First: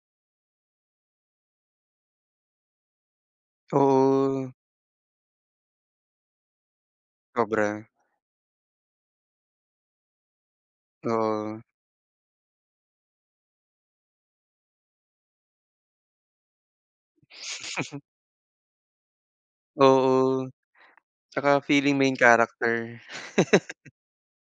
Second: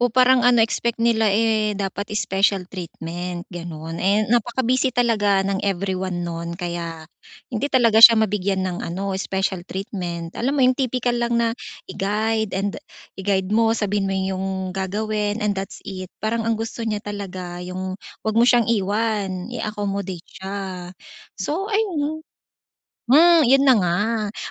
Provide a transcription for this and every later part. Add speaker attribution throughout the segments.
Speaker 1: Oh, parang ano, expect nila eh, dapat special treatment, gano'n. Eh,
Speaker 2: Oh.
Speaker 1: napaka-busy talaga ng everyone no'n kaya hindi
Speaker 2: Sobra.
Speaker 1: talaga siya mabigyan ng ano, special treatment. Alam mo 'yon, tipikal lang na
Speaker 2: Oo.
Speaker 1: i-guide and i-guide mo. Sabihin mo yung gagawin and that's it. Parang ang gusto niya talaga yung huwag mo siyang iwan, i-accommodate
Speaker 2: Oo.
Speaker 1: siya.
Speaker 2: Tsaka
Speaker 1: So
Speaker 2: feeling main
Speaker 1: ayun
Speaker 2: character.
Speaker 1: hmm, 'yon na nga,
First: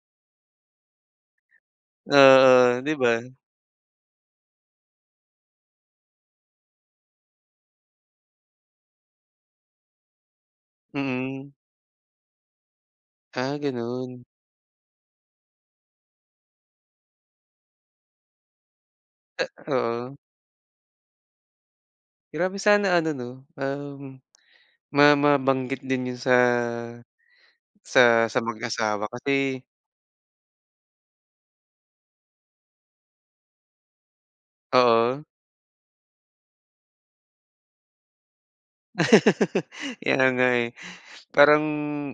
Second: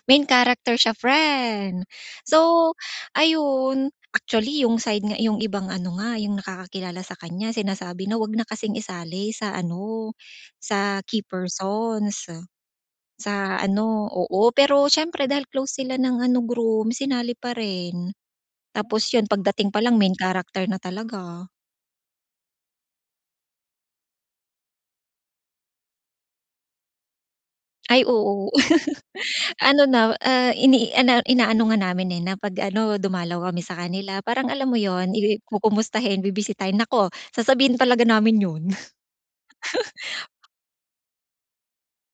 Speaker 1: main character siya, friend. So,
Speaker 2: Oo, di ba?
Speaker 1: ayun, actually, yung side nga yung ibang ano nga, yung nakakakilala sa kanya sinasabi na huwag na kasing isali sa ano, sa key
Speaker 2: Mm.
Speaker 1: persons.
Speaker 2: Ah,
Speaker 1: Sa ano
Speaker 2: gano'n.
Speaker 1: oo, pero siyempre dahil close sila ng ano, groom sinali pa rin. Tapos 'yon
Speaker 2: Eh
Speaker 1: pagdating palang main
Speaker 2: oo.
Speaker 1: character na talaga.
Speaker 2: Grabe, sana ano 'no, um, ma mabanggit din 'yon sa
Speaker 1: Ay,
Speaker 2: sa sa
Speaker 1: oo.
Speaker 2: mag-asawa kasi
Speaker 1: Ano na ah, ini ana inaano nga namin eh, na 'pag ano, dumalaw kami sa kanila parang alam mo 'yon,
Speaker 2: Oo.
Speaker 1: i kukumustahin, bibisitahin. Naku, sasabihin talaga namin 'yon.
Speaker 2: Kaya nga, eh. Parang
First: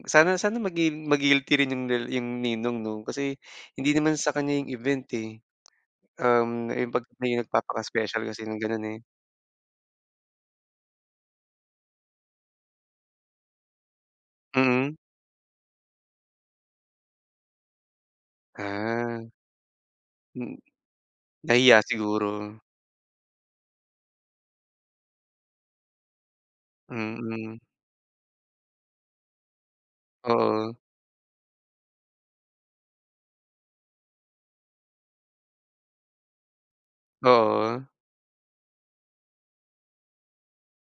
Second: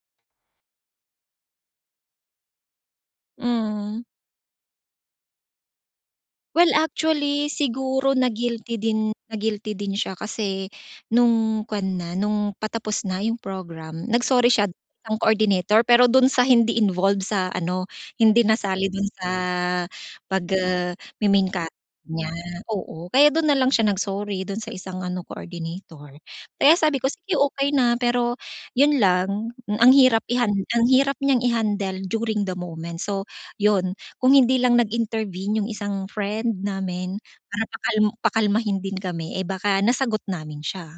Speaker 2: sana sana magi ma-guilty rin yung yung ninong, 'no? Kasi hindi
Speaker 1: Mm.
Speaker 2: naman sa kanya yung event, eh.
Speaker 1: Well,
Speaker 2: Um, yung 'pag may
Speaker 1: actually, siguro
Speaker 2: nagpapaka-special kasi ng
Speaker 1: na-guilty
Speaker 2: gano'n, eh.
Speaker 1: din na-guilty din siya kasi no'ng kuwan na no'ng patapos na yung program, nag-sorry siya
Speaker 2: Mm.
Speaker 1: isang coordinator. Pero doon sa hindi involved sa ano, hindi nasali doon sa
Speaker 2: Ah.
Speaker 1: pag
Speaker 2: Mm.
Speaker 1: ah, me-main character
Speaker 2: Nahiya
Speaker 1: niya.
Speaker 2: siguro.
Speaker 1: Oo, kaya doon nalang siya nag-sorry. Doon sa isang ano, coordinator. Kaya sabi ko, sige
Speaker 2: Mm.
Speaker 1: okey na, pero 'yon lang ang hirap ihan
Speaker 2: Oo.
Speaker 1: ang hirap niyang i-handle during the moment. So, 'yon kung hindi lang nag-intervene yung isang friend namin para
Speaker 2: Oo.
Speaker 1: pakal-pakalmahin din kami. Eh, baka nasagot namin siya.